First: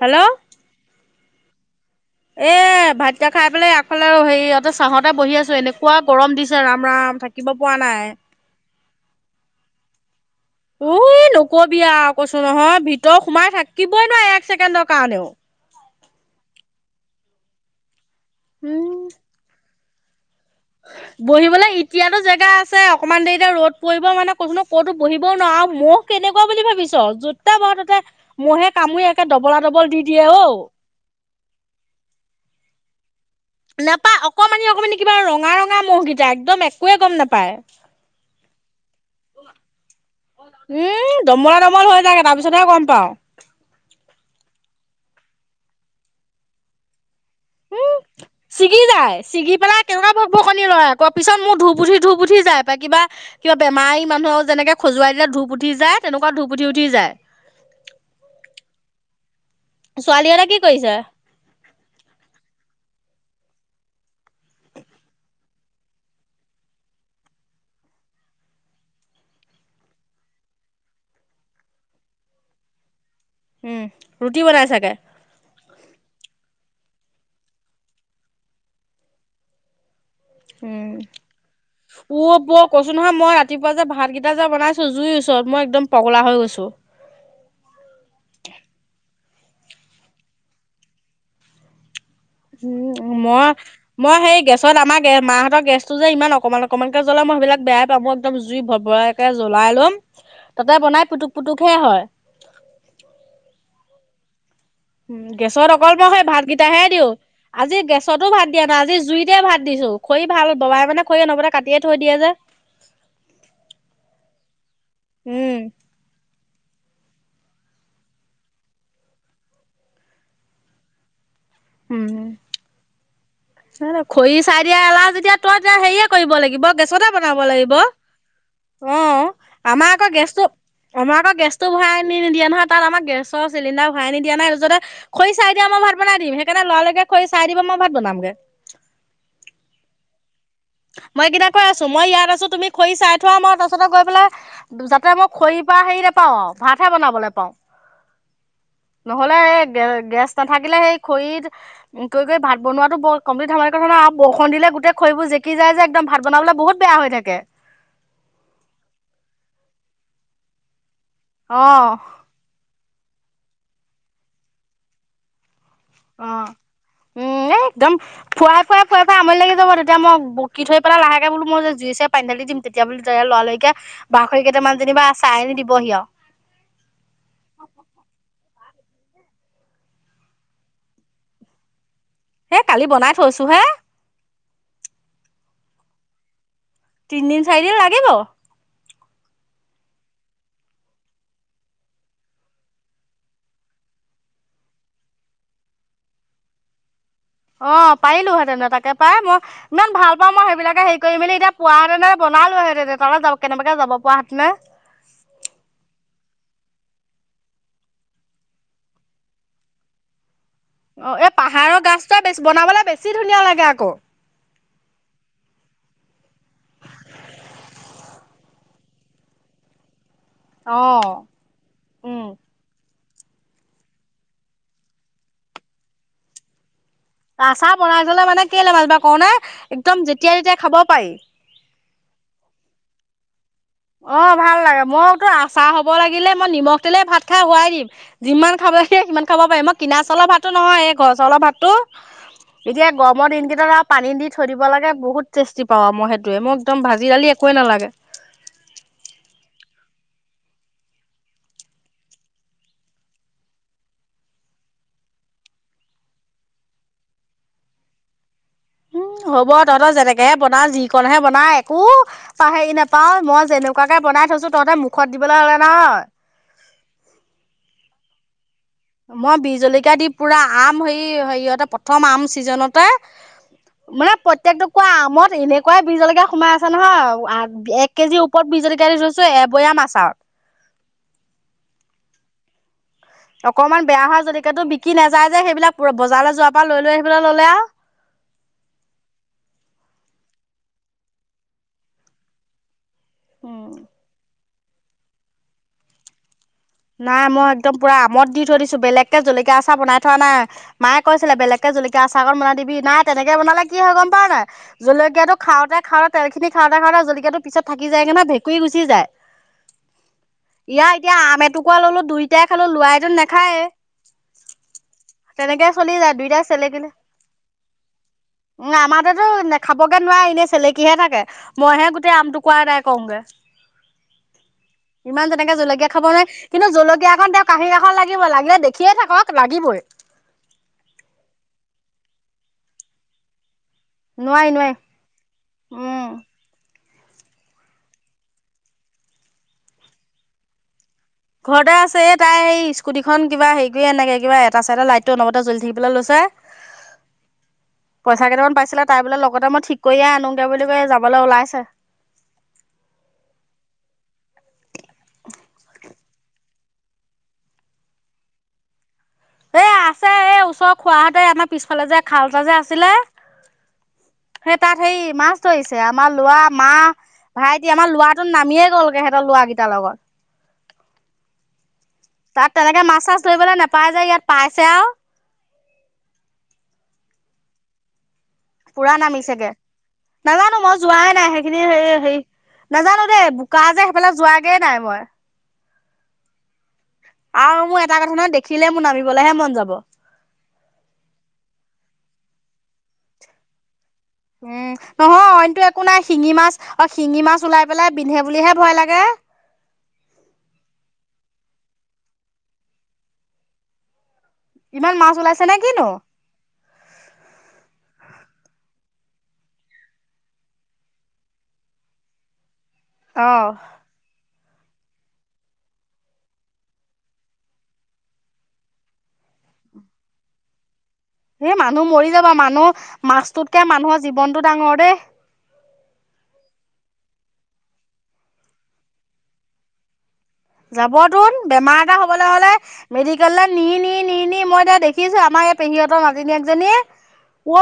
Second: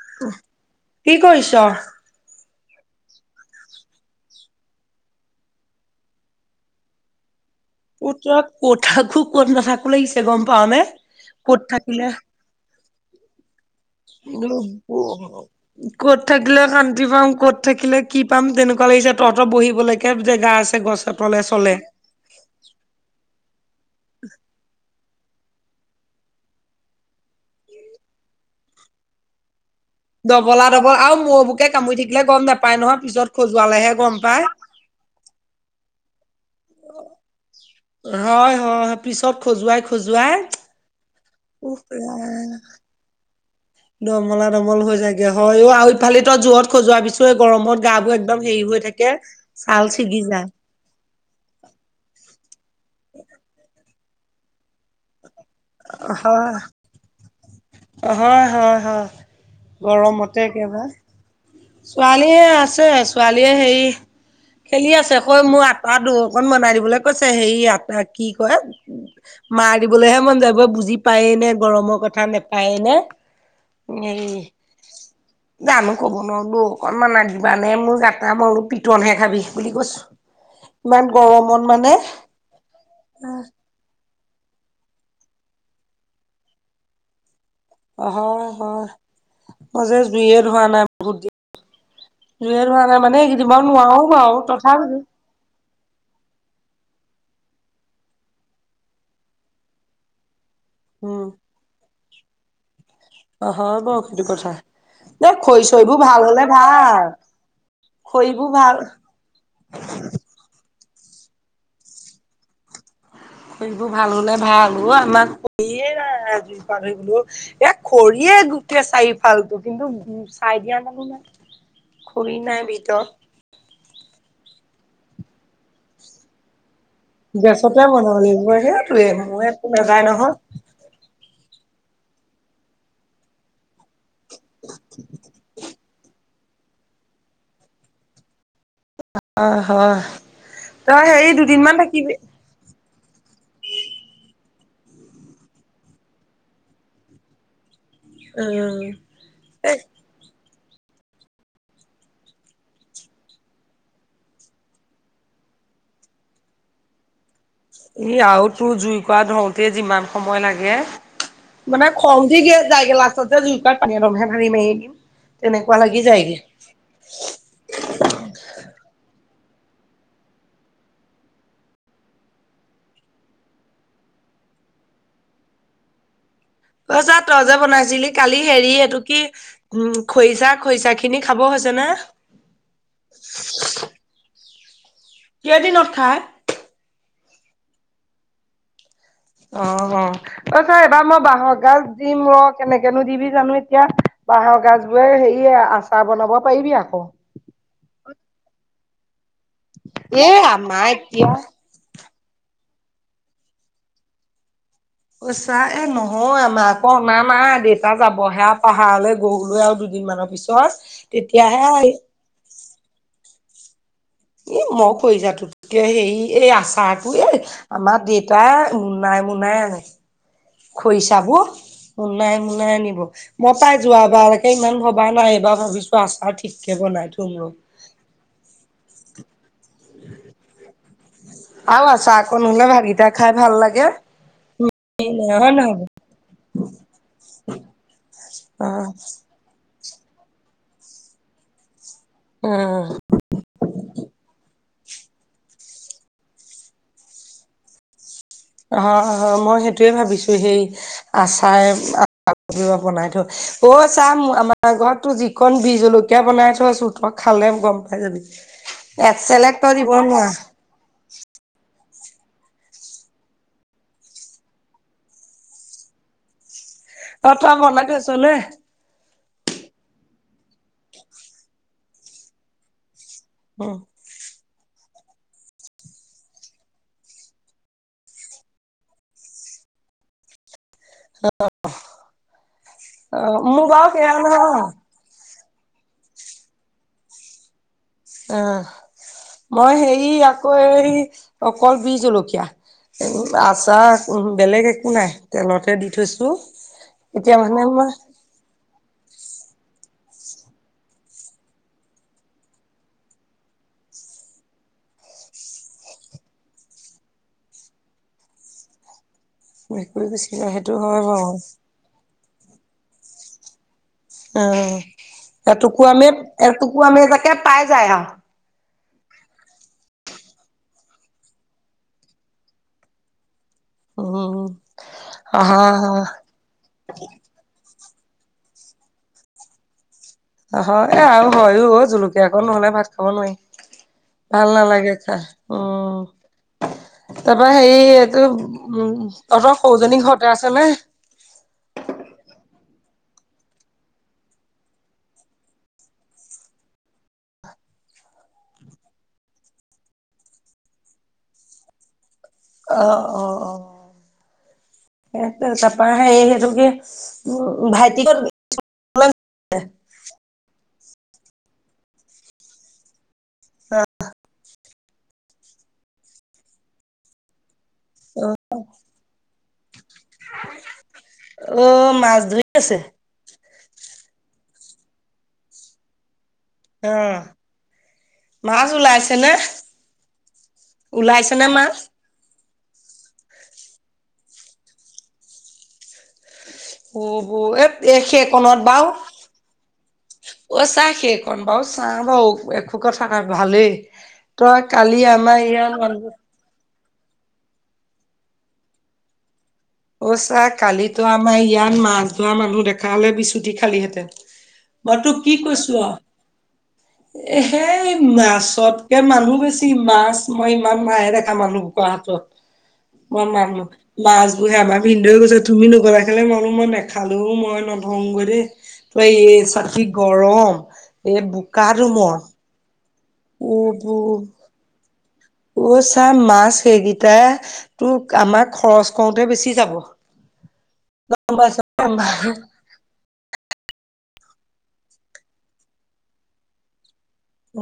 Hello কি কৰিছ এই ভাত কেইটা খাই পেলাই আগফালে আৰু হেৰি ইহঁতে চাহতে বহি আছোঁ এনেকুৱা গৰম দিছে ৰাম ৰাম থাক কত থাকো কত নাথাকো লাগিছে গম পাও নে উ কত নকবি থাকিলে আৰু কৈছো নহয় ভিতৰ সোমাই থাক কত থাকিলে শান্তি পাম কত থাকিলে কি পাম তেনেকুৱা উম লাগিছে তহঁত বহিব লাগিব বহিবলৈ এতিয়াতো জেগা আছে অকমান দেৰি এ ৰ'দ পৰিব মানে কোন কতো বহিবও নোৱাৰো আৰু মহ কেনেকুৱা বুলি ভাবিছ যতে বহ ততে মহে কামুৰি একে ডবলা ডবল দি দিয়ে অ দবলা- দবল আৰু মৌবুকে কামুৰি থাকিলে গম নাপায় নহয় পিছত খজুৱালেহে গম নাপায় পায়। অকমানি - অকমানি কিবা ৰঙা- ৰঙা ম'গেইটা একদম একোৱে গম নাপায়। হয়- হয় পিছত খজুৱাই- খজুৱাই। উম, দমলা - উফ দমল হৈ থাকে তাৰ ৰাম পিছতহে গম পাও। দমলা দমল হৈ যায়গে হয় অ' ইফালি তই জোৰত খজোৱা পিছত উম, ছিগি যায় ছিগি পেলাই ছাল কেনেকুৱা ছিগি ভব যায় কণী ৰয় আকৌ পিছত মোৰ ধু পুঠি ধু পুঠি যায়। ত কিবা কিবা বেমাৰী মানুহৰ যেনেকে খজুৱাই দিলে ধূপ উঠি যায় তেনেকুৱা হয় ধূপুঠি উঠি যায়। হয় হয় হয় গৰমতে ছোৱালীহঁতে কি একেবাৰে। কৰিছে? ছোৱালীহে আছে, ছোৱালীয়ে হেৰি খেলি আছে কৈ মোৰ আটাটো অকণ বনাই দিবলৈ কৈছে হেই আটা কি কয় মাৰ দিবলৈহে মন যায়াব বুজি পায়ে নে গৰমৰ কথা নেপায় নে। উম। এই ৰুটি বনাই চাগে। যামো কব [inaudible] ত অকনমান আ দিবা নে মোৰ গাটা মইলো পিটনহে খাবি বুলি [inaudible] কৈছো উম, ইমান গৰমত মানে বৌ কৈছো নহয় মই ৰাতিপুৱা যে ভাত কেইটা াজা বনাইছো জুইৰ ওচৰত মই একদম পগলা হৈ গৈছোহ হয় হয় মই যে জুইয়ে ধোৱা নাই বহুত দ উম, মই - মই বাৰু সেই গেছত তথাপিতো আমাৰে মাহতৰ গেছ যে ইমান অকমান অকনমানকে জ্বলা মই সেইবিলাক বোই পাওঁ মই একদম জুই ভৰ ভৰাকে জ্বলাই লম। তাতে বনাই পুতুক - পুটুকহে হয়। অ' হয় বাৰু সেইটো কথা। এ খৰি গেছত অকল চৰিবোৰ মই ভাল সেই ভাত হলে কেইটাহে ভাল দিওঁ আজি গেছতো ভাত খৰিবোৰ দিয়া ভাল নাই আজি জুইতে ভাত দিছো। খৰি ভাল ববাই মানে খৰি নবতে কাটিয়ে থৈ দিয়ে যে। খৰিবোৰ ভাল হলে ভাল আমাক উম খৰিয়েই নাই লো এ খৰিয়ে গোটেই চাৰিওফালতটো কিন্তু চাই দিয়া মানুহ নাই উম খৰি নাই ভিতৰত এতিয়া এলাহ যেতিয়া তই এতিয়া হেৰিয়ে কৰিব লাগিব ব গেছতে বনাব লাগিব সেইটোৱে মোৰ একো নাযায় নহয় অ গেছটো ভৰাই নিদিয়া নহয় তাত আম গেছৰ চিলিণ্ডাৰ ভৰাই নিদিয়া নাই যজতে খৰি চাই দিয় আমই ভাত বনাই দিম সেই সেইকাৰণে লৰালৰিকে খৰি চাই দিব মই ভাত বনামগে অ হয় তই মই হেৰি এই কেইটা কৈ দুদিনমান আছো মই থাকিবি ইয়াত আছো তুমি খৰি চাই থোৱা মই তাৰ পছতে গৈ পেলাই যাতে মই খৰিৰ পৰা হেৰি নাপাও আৰু ভাতহে বনাবলৈ পাওঁ উম নহ'লে এই গেছ নাথাকিলে সেই খৰিত গৈ গৈ ভাত বনোৱাতো কমপ্লিট বৰষণ দিলে গোটেই খৰিবোৰ জ কি যায় যে একদম ভাত বনাবলৈ বহুত বেয়া হৈ থাকে ই আৰু তোৰ জুই কোৰা ধৰতে যিমান সময় লাগে মানে অ', খং উঠি যাইগে লাষ্টতে জুইক পানী। অলপহে ধালিম সাৰি মাৰি দিম তেনেকে অ উম একদম ফুৱাই ফুৱাই ফুৱাই ফাই আমনি লাগিলে যাব তেতিয়া মই বকি থৈ পেল লাহেকে বো মই যে জুই চছো পানী ধালি দিম তেতিয়া বোলে ত লৰালৰিকে বাহৰিক যেনিবা চাই আনি দিব সি অই যা তই যে বনাইছিলি কালি হেৰি এইটো কি উম খৰিচা খৰিচা খিনি খাব যেনে হেই কালি বনাই থৈছো হে কেইদিনত খায় তিনিদিন চাৰিদিন লাগিব অ অ ত ছ এবাৰ মই বাহৰ গাজ দিম ৰ কেনেকেনো দিবি জানো এতিয়া বাঁহৰ গছ বোৰে হেৰিয় আচাৰ বনাব পাৰিবি আকৌ অ পাৰিলোহেতেনে তাকে পাই মই ইমান ভাল এ পাওঁ মই আমাৰ সেইবিলাকে হেৰি কৰি মেলি এতিয়া পোৱাহেঁতেনে বনালো হিতে তাত যাব কেনেবাকে যাব পোৱা হেতি নে পচা এ নহয় আমাৰ আকৌ অনা নাই দেউতা যাবহে পাহাৰলৈ গৰুলৈ আৰু দু দুদিনমানৰ পিত অ এই পাহাৰৰ গাজ টো বেছ বনাবলে বেছি ধুনীয়া লাগে আকৌ উ মই কৰি যাতো তেতিয়া হেৰি এই আচাৰটো এ আমাৰ দেউতাই মুনাই মুনাই অ। খৰিচাবোৰ উম মোনাই মোনাই আনিব মই পাই যোৱাবাৰকে ইমান ভবা নাই এইবাৰ ভাবিছো আচাৰ ঠিক আচা বনাই থলে মানে কেলে মাাজু বাই কও নাই একদম যেতিয়া তেতিয়া খাব পাৰি। আৰু আছা আকৌ নহলে ভাতগিটা খাই ভাল লাগে অ ভাল লাগে মই তোৰ হয় আচাৰ নহয় হব লাগিলে মই নিমখ তেলেই ভাত খাই শোৱাই দিম যিমান খাব অ', কিমান খাব পাৰে আমাক কিনা চাউলৰ ভাতো নহয় এই ঘৰ চাউলৰ ভাতটোো উম। এতিয়া গৰমৰ দিন কেইটত আৰু পানী দি থৈ দিব লাগে বহুত টেষ্টি পাও আৰু মই সেইটোৱে মোক একদম ভাজি দালি একোৱে নালাগে অ মই সেইটোয়ে ভাবিছো সেই আচাৰ বনাই থ অ চাহ আমাৰ ঘৰতো যিখন বিজ জলকীয়া বনাই থ চোত খ খালে গম পাই যাবি উম হ'ব একচেলেক তই দিব তহঁতৰ নোৱাৰ যেনেকেহে বনা যিকণহে বনাই উ প হেৰি নাপাও মই যেনেকুৱাকে বনাই থৈছো তহঁতে মুখত দিবলৈ হলে নহ অ ত ভৰ লাগে আছলে মই বি জলকীয়া দি পুৰা আম হেৰি হেৰিয়হতে প্ৰথম আম চিজনতে মানে প্ৰত্যেকটো কোৱা আমত এনেকুৱাই বিজ জলকীয়া সোমাই আছে নহয় এক কেজি ওপৰত বীজ জলকীয়া দি লৈছো এবয়া মা চাত [unintelligible] অকমান বাৰু বেয়া সেয়া হয় নহয় যদিকেতো বিকি নাযায় যে সেইবিলাক বজাৰলে যোৱা পা লৈ লৈ আহিবলে ললে আ আহ মই হেৰি আকৌ এই অকল বি জলকীয়া উম, আচাৰ বেলেগ একো নাই তেলতহে দি থৈছো। নাই এতিয়া মই মানে একদম পুৰা আমত দি থৈ দি বেলেগকে জলকীয়া আচাৰ বনাই থোৱা নাই, মায়ে কৈছিলে জলকীয়া আচাৰকণ বনাই দিবি নাই তেনেকে বনালাগে কি হয় গম পাৱ নাই? জলকীয়াটো খাওঁতে খাওঁতে তেল খি খাওঁতে খাওঁতে জলকীয়াটো পিছত থাকি যায়গে নহ ভেকুী গুচি যায়। ভেকুৰী গুচি যায় সেইটো ইয়া হয় এতিয়া বাৰু। আম এটুকুৰা ললো দুইটাই খালো লোৱাই নাখায়ে। অ তেনেকে চলি এটকুৰামে যায় দুইটাই এটুকুৰামে তাকে পাই যায় হা উ আমাৰতোয়ে তো নেখাবগে নোৱাৰে এনেই চেলেকিহে থাকে, মইহে গোটেই আমটুকুৰা আদায় কৰোগে। অ ইমান তেনেকে জলকীয়া খাবনে, কিন্তু জলকীয়া এক তেওঁ কাহি লাগিবই লাগিলে দেখিয়ে থাকক লাগিবই। অ এ আৰু হয়ও জলকীয়া কণ আকৌ নহলে ভাত খাব নোৱাৰি। নোৱাৰি ভাল নোৱাৰি নালাগে খাই উম অঁ। তাৰপৰা হেৰি এইটো উম তহঁতৰ সৌজনী ঘৰতে আছে নে? ঘৰতে আছে এ তাই সেই স্কুটিখন কিবা হেৰি কৰিয়ে আনেগে কিবা এটা চাইডৰ লাইটটো অনবৰতে জ্বলি থাকিবলৈ লৈছে। হ [unintelligible] পইচা কেইটামান পাইছিলে তাই বোলে লগতে মই ঠিক কৰিয়ে আনোগে বুলি কৈ যাবলৈ ওলাইছে। অ অ অ সেইটো তাৰপৰা সেইতুকে উ ভাইটিক এ আছে এ ওচৰৰ খোৱাহতে আমাৰ পিছফালে যে খাল এটা যে আছিলে,, সেই তাত সেই মাছ ধৰিছে আমাৰ লৰা মা ভাই এতি আমাৰ লৰাটো নামিয়ে গলগে হেত লৰাৰাকেইটা লগত অঁ তাত তেনেকে মাছ চাছ ধৰিবলৈ নেপায় যে ইয়াত পাইছে আৰু। অহ। পুৰা নামিছেগে, নাজানো মই যোৱাই নাই ওলাইছে নে সেইখিনি মাছ এ হেৰি নাজানো দেই বোকা যে সেইফালে যোৱাগে নাই মই। ও ব' আৰু এ মোৰ এটা এ কথা নহয় সেইকণত দেখিলে মোৰ বাও নামিবলৈহে মন যাব। অ', চা সেইকণ বাৰু চা বাৰু এখোক থাকা ভালেই। তই উম, কালি নহয় আমাৰ অইনটো ইয়াত একো নাই, মানুহ শিঙি মাছ হয়ো শিঙি মাছ ওলাই পেলাই বিন্ধে বুলিহে ভয় লাগে। অ', চা কালিতো আমাৰ ইয়াত মাছ ধৰা মানুহ দেখা হালে বিচুটি খালিহেঁতেন। ইমান মই মাছ তোক কি ওলাইছে নে কৈছো কিনো? এ সেই মাছতকে মানুহ বেছি, মাছ মই ইমান নাহে দেখা মানুহ বোকৰ হাতত। কম অ মানুহ মাছ টোহে আমাৰ ভিন্ধৈ গৈছে তুমি নগলা কেলে মই বোলো মই নেখালো মই নধংগৈ দেই, তই এ চা কি গৰম। এই এ বোকা মানুহ মৰি দোমত যাবা মানুহ উ মাছটোতকে বু মানুহৰ জীৱনটো ডাঙৰ দেই অ', চা মাছ সেইকিটাই তোক আমাক খৰচ কৰোঁতে বেছি যাব। [inaudible] গম যাবটোন পাইছ বেমাৰ এটা হ'বলৈ হ'লে মেডিকেললৈ নি, নি, নি, নি, মই এতিয়া দেখিছোঁ আমাৰ এই পেহীহঁতৰ মাজিনীকজনীয়ে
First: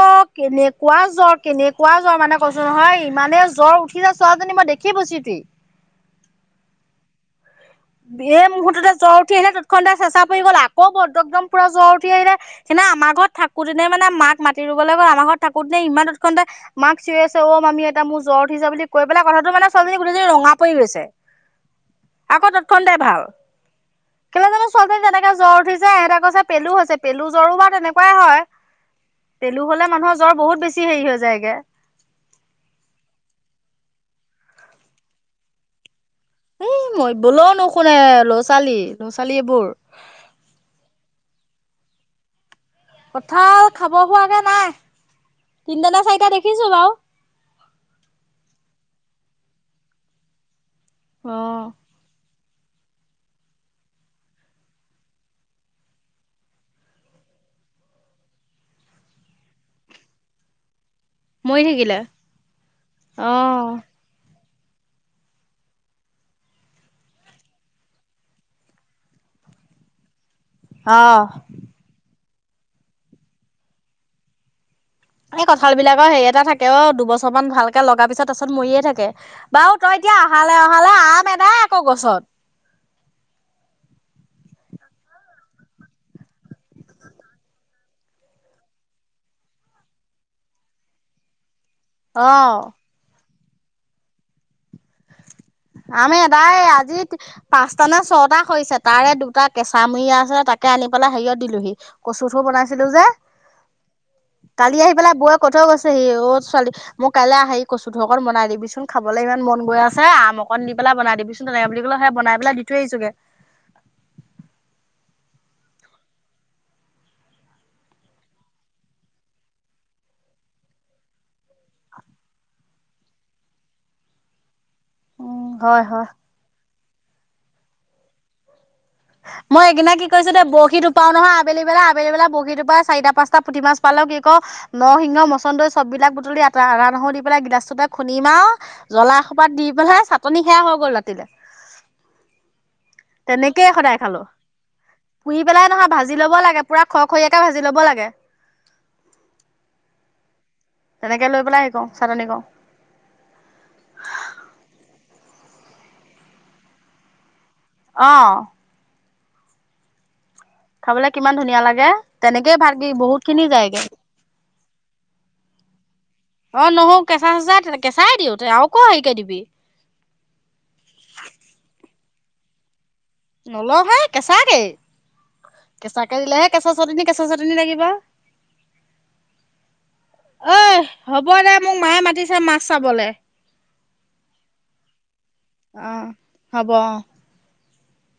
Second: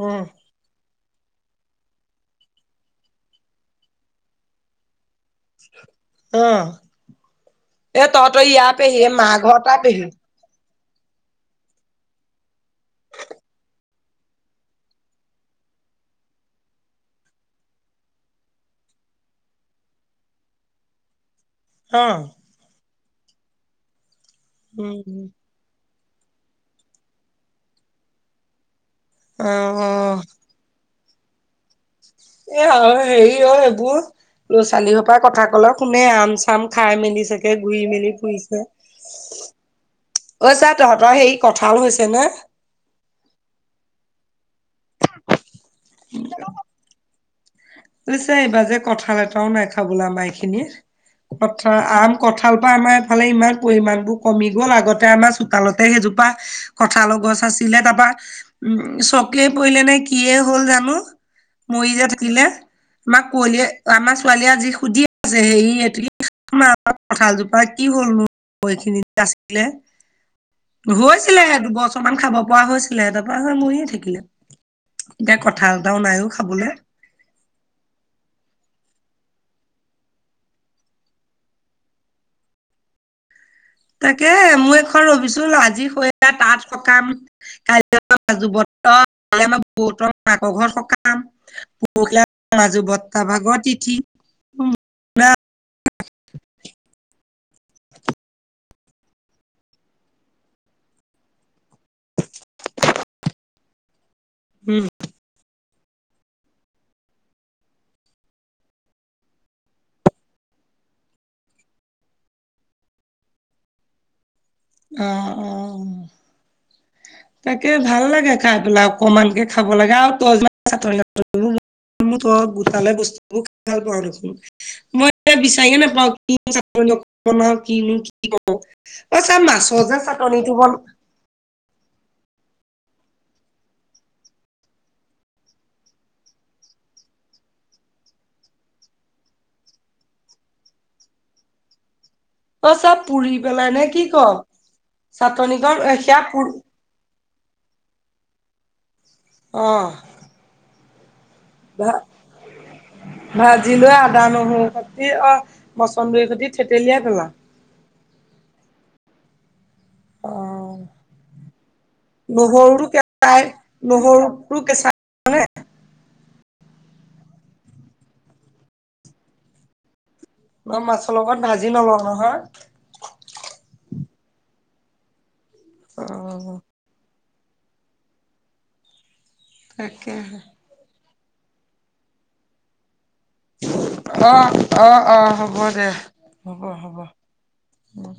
উম কেনেকুৱা জ্বৰ, কেনেকুৱা জ্বৰ মানে কৈছো নহয় ইমানে জ্বৰ উঠিছে ছোৱালীজনীৰ মই দেখি [unintelligible] অহ। এ মুহূৰ্ততে জ্বৰ উঠি আহিল তাৰ তৎক্ষণাতে পেহী চেঁচা পৰি গ'ল আ ক বদ্ৰকদম পূৰা জ্বৰ উঠি আহিলে সিনে আমাৰ ঘৰত থাকোতেনে মানে মাক মাতি ৰুবলৈ গল আমাৰ ঘৰত থাকোতেনে ইমান উৎকণ্ড মাক চুই আছে অ মামি এটা মোৰ জ্ব উঠিা বুলি কৈ পেলাই কথাটো মানে ছোৱালীজনী গোটেইজনী ৰঙা পৰি গৈছে। অহ ', ভ কোৱালনে উম জৰ উঠি [unintelligible] যে এহঁতে কৈছে পেলু হৈছে পেলু জ্বৰো বাৰ তেনেকুৱাই হয়। অ পেলু হ'লে মানুহৰ জ্বৰ বহুত বেছি হেৰি হৈ যায়গে। এ, অ', হেৰি অ', এইবোৰ ল'ৰা, ছোৱালী সোপাই কথা ক'লে শুন মানে আম, চাম এই খাই মেলি মৰিবলৈও চাগে ঘূৰি, নুশুনে মেলি ল'ৰা ফুৰিছে। ছোৱালী অই, ল'ৰা ছোৱালী এইবোৰ। চা, তহঁতৰ হেৰি কঁঠাল হৈছেনে? কঁঠাল খাব হোৱাগে নাই তিনটানে, চাৰিটা দেখিছোঁ বাৰু। পিছে এইবাৰ যে কঠাল এটাও নাই খাবলে আমাৰ এইখিনিত৷ অ' কঠাল আম কঠা আমাৰ এফালে ইমান পৰিমাণবোৰ কমি গ'ল আগতে আমাৰ চোতালতে সেইজোপা কঁঠালৰ গছ আছিলে তাৰাপা উম চকে পৰিলে নে কিয়ে হ'ল জানো মৰি থাকিলে থাকিলে আমাক কুঁৱলীয়ে অ'। আমাৰ ছোৱালীয়ে আজি সুধি আছে সেই অ মা আমাৰ কঁঠালজোপা কি হ'লনো এইখিনিত যে আছিলে অ' হৈছিলেহে দুবছৰ মান খাব পৰা হৈছিলেহে তাৰপৰা মৰিয়ে থাকিলে এতিয়া এই কঁঠাল এটাও বিলাকৰ নাই হেৰি অ এটা থাকে খাবলে। অ' দুবছৰ দুবচমান ভালকে লগা পিছত তাৰপিছত মৰিয়ে থাকে বাৰু তই এতিয়া অহালে অহালে আম এদাই আকৌ গছত [inaudible] তাকেহে মো এইখন ৰবিছোন আজি হৈ তাঁত সকাম কাইলৈ আকৌ অ' কাইলে আকৌ আমাৰ বৌহঁতৰ মাক ঘৰত সকাম পখিলে আকৌ অ'। মাজু বৰ্তা ভাগ তিথি আম এদায়ে আজি পাঁচটা নে ছটা সৰিছে তাৰে দুটা কেঁচামূৰিয়া আছিলে তাকে আনি পেলাই হেৰিয়ত দিলোহি কচু থোত বনাইছিলো যে [inaudible] কালি উম, আহি পেলাই বৌয়ে কৈ থৈ গৈছে অ' ছোৱালী মোক কাইলৈ হেৰি কচু থোৰ অকন বনাই দিবিচোন খাবলৈ ইমান মন গৈ আছে আম অকণ দি পেলাই বনাই দিবিচোন তেনেকে বুলি কলে সেই বনাই পেলাই দি থৈ আহিছোগে অ' অ' তাকে ভাল লাগে খাই পেলাই অকমানকে খাব লাগে আৰু মই তো গোটালে বস্তুবোৰ ভাল পাওঁ দেখোন। মই উম বিচাৰিয়ে হয় হয় নাপাওঁ কিনো। [inaudible] মই মাছৰ এইকেইদিনা যে কি কৰিছোঁ দে চাটনিটো বন বৰশী টোপাও নহয় আবেলি আবেলি বেলা আবেলি আবেলা বৰশী টোপাই চাৰিটা, পাঁচটা পুঠি মাছ পালেওঁ কি কৰোঁ? নৰিসিংহ, মচুন্দৰি চববিলাক বুটলি আত আদা? নহৰু দি পেলাই গিলাচটোতে খুন্দিম আৰু জ্বলা এসোপা দি পেলাই চাটনি সেয়া হৈ গ'ল ৰাতিলে। [unintelligible] অ, চব পুৰি পেলাই তেনেকেই নে সদায় কি ক খালো, পুৰি পেলাই চাটনিকণ নহয় এ ভাজি সেয়া ল'ব পুৰ লাগে। পোৰা খক খৰিয়াকে ভাজি ল'ব লাগে। অ'হ তেনেকে লৈ পেলাই হেৰি কৰো ভা চাটনি কৰো -ভাজিলৈ আদা, নহৰু অ, মছন্দৰী সতি থেতেলিয়াই পেলাম? অ'হ। অ'। খাবলৈ কিমান ধুনীয়া লাগে তেনেকেই ভাত নহৰু বহুত খিনি কেঁচাই, যায়গে নহৰুটো কেঁচাতে। [unintelligible] অ' নহৰু কেঁচা-চেচা, কেঁচাই দিওঁ তই আকৌ হেৰিকে দিবি? মই মাছৰ লগত ভাজি নলওঁ নহয়। নলওঁ হে, কেঁচাকেই, কেঁচাকেই দিলেহে অ কেঁচা চাটনি কেঁচা চাটনি লাগিব? তাকেহে। ঐ হ'ব দে, মোক মায়ে মাতিছে মাছ চাবলে। অ'হ, অ'হ অ, হ'ব দে, অ হ'ব, হ'ব। উম,